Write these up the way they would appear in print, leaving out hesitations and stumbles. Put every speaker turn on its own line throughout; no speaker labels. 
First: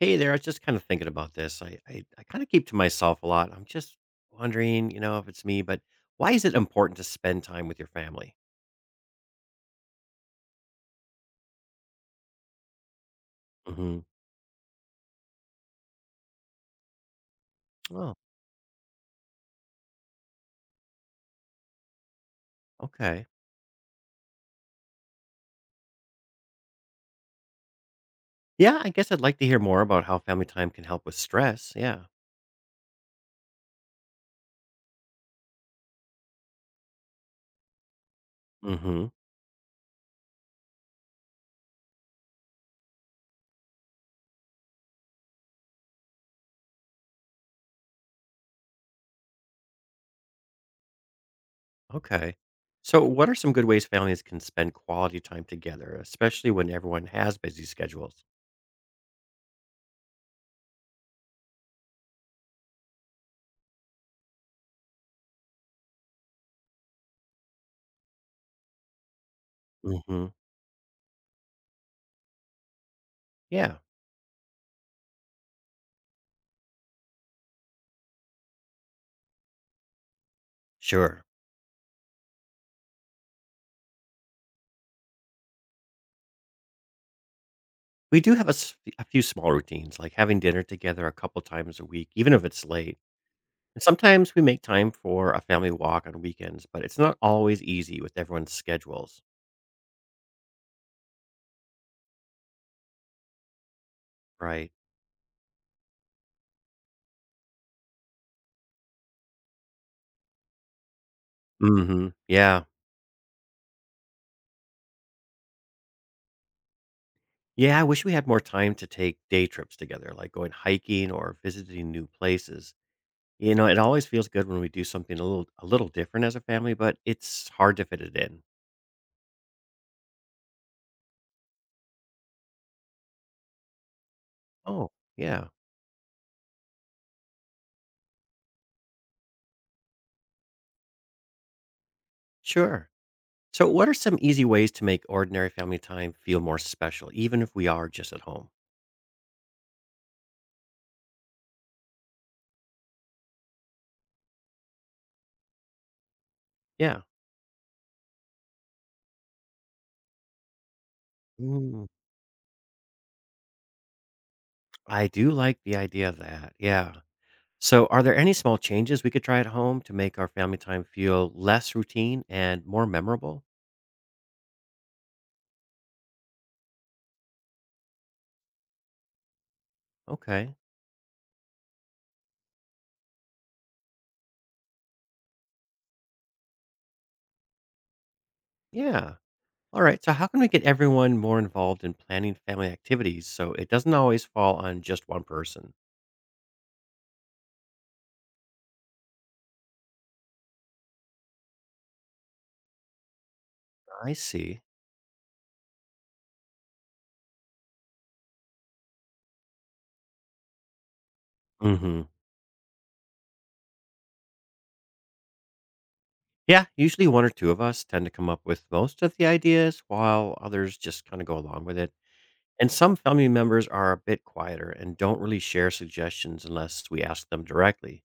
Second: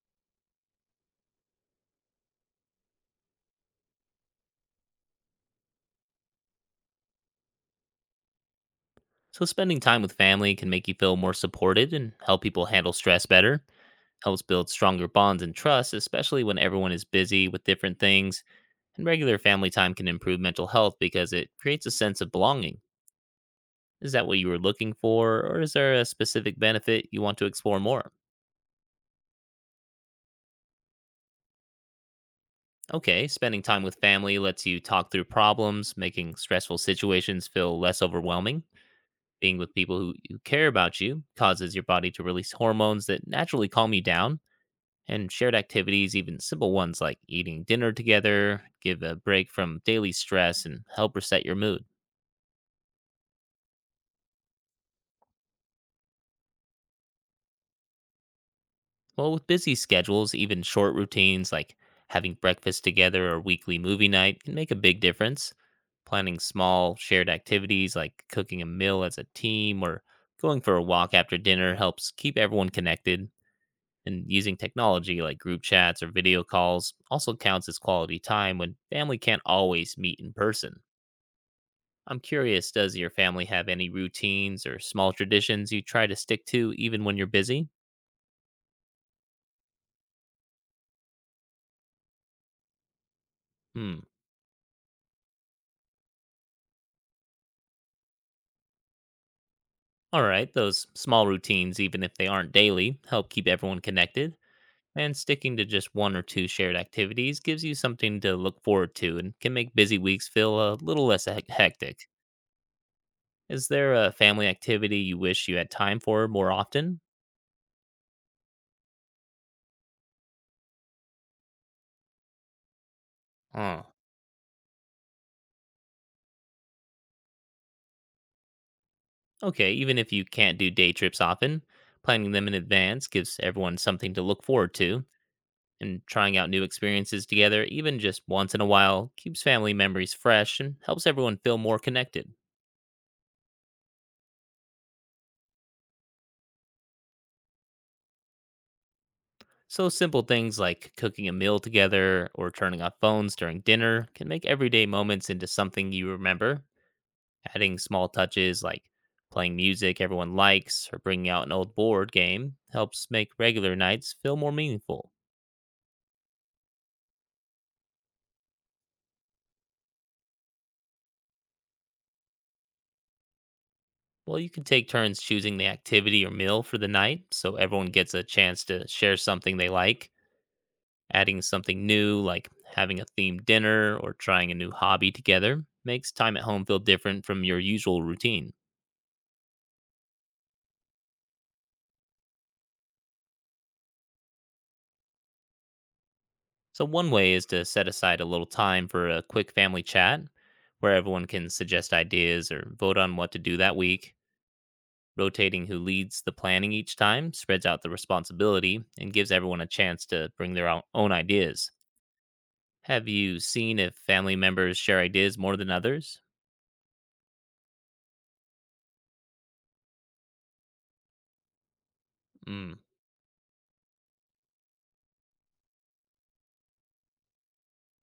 Hey there, I was just kind of thinking about this. I kind of keep to myself a lot. I'm just wondering, you know, if it's me, but why is it important to spend time with your family?
So, spending time with family can make you feel more supported and help people handle stress better.
Hmm.
Helps build stronger bonds and trust, especially when everyone is busy with different
Oh,
things. And regular family time can improve mental health because it creates a sense of belonging.
okay.
Is that what you were looking for, or is there a specific benefit you want to explore more?
Yeah, I guess I'd like to hear more about how family time can help with stress. Yeah.
Okay, spending time with family lets you talk through problems, making stressful situations feel less overwhelming.
hmm
Being with people who care about you causes your body to release hormones that naturally calm you down. And shared activities, even simple ones like eating dinner together, give a break from daily stress and help reset your mood.
Okay. So, what are some good ways families can spend quality time together, especially when everyone has busy schedules?
Well, with busy schedules, even short routines like having breakfast together or weekly movie night can make a big difference. Planning small shared activities like cooking a meal as a team or
Hmm.
going for a walk after dinner helps keep everyone connected.
Yeah,
And using technology like group chats or video calls also counts as quality time when family can't always meet in person.
sure.
I'm curious, does your family have any routines or small traditions you try to stick to even when you're busy?
We do have a, a few small routines, like having dinner together a couple times a week, even if it's late. And
Hmm.
sometimes we make time for a family walk on weekends, but it's not always easy with everyone's schedules,
All right, those small routines, even if they aren't daily, help keep everyone connected.
right?
And sticking to just one or two shared activities gives you something to look forward to and can make busy weeks feel a little less hectic.
Hmm. Yeah.
Is there a family activity you wish you had time for more often?
Yeah, I wish we had more time to take day trips together, like going hiking or visiting new places. You know, it
Huh.
always feels good when we do something a little different as a family, but it's hard to fit it in.
Okay, even if you can't do day trips often, planning them in advance gives everyone something to look forward
Oh,
to,
yeah.
and trying out new experiences together, even just once in a while, keeps family memories fresh and helps everyone feel more connected.
Sure. So what are some easy ways to make ordinary family time feel more special, even if we are just at home?
So, simple things like cooking a meal together or turning off phones during dinner can make everyday moments into something you remember.
Yeah.
Adding small touches like playing music everyone likes or bringing out an old
Mm,
board game helps make regular nights feel more
I
meaningful.
do like the idea of that. Yeah. So, are there any small changes we could try at home to make our family time feel less routine and more memorable?
Well, you can take turns choosing the activity or meal for the night so everyone gets a chance to share something they like.
Okay.
Adding something new, like having a themed dinner or trying a new hobby together, makes time at home feel different from your usual routine.
Yeah. All right. So, how can we get everyone more involved in planning family activities so it doesn't always fall on just one person?
So, one way is to set aside a little time for a quick family chat where everyone can suggest ideas or vote on what to do that
I
week.
see.
Rotating who leads the planning each time spreads out the responsibility and gives everyone a chance to bring their own ideas.
Hmm.
Have you seen if family members share ideas more than others?
Yeah. Usually, one or two of us tend to come up with most of the ideas while others just kind of go along with it. And
Mm.
some family members are a bit quieter and don't really share suggestions unless we ask them directly.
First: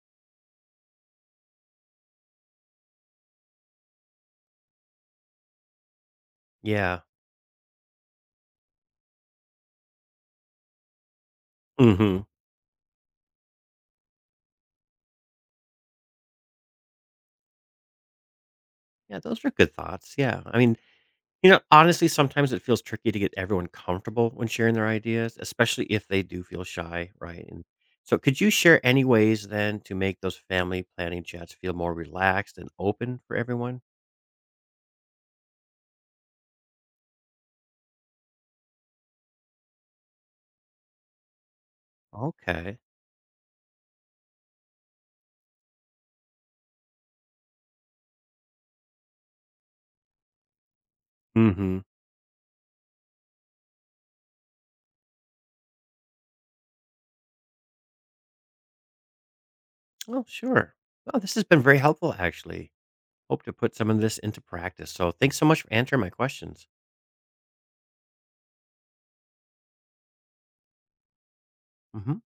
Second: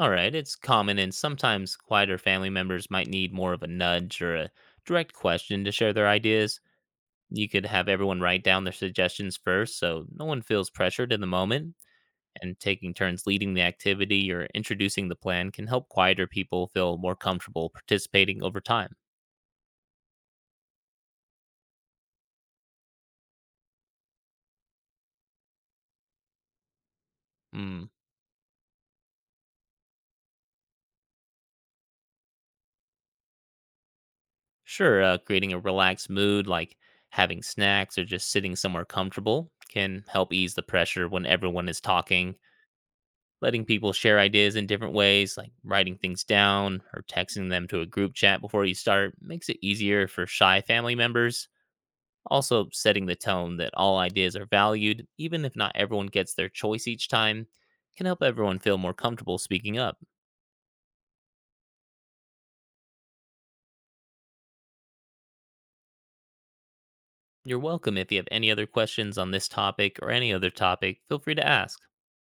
All right, it's common, and sometimes quieter family members might need more of a nudge or a direct question to share their ideas.
Yeah.
You could have everyone write down their suggestions first so no one feels pressured in the moment,
hmm
and taking turns leading the activity or introducing the plan can help quieter people feel more comfortable participating over time.
yeah, those are good thoughts. Yeah. I mean, you know, honestly, sometimes it feels tricky to get everyone comfortable when sharing their ideas, especially if they do feel shy, right? And
Mm.
so, could you share any ways then to make those family planning chats feel more relaxed and open for everyone?
Sure, creating a relaxed mood like having snacks or just sitting somewhere comfortable can help ease the pressure when everyone is talking.
Okay.
Letting people share ideas in different ways, like writing things down or texting them to a group chat before you start, makes it easier for shy family members.
Mm-hmm.
Also, setting the tone that all ideas are valued, even if not everyone gets their choice each time, can help everyone feel more comfortable speaking up.
Oh, sure. Well, this has been very helpful, actually. Hope to put some of this into practice. So, thanks so much for answering my questions.
You're welcome. If you have any other questions on this topic or any other topic, feel free to ask.
Mm-hmm.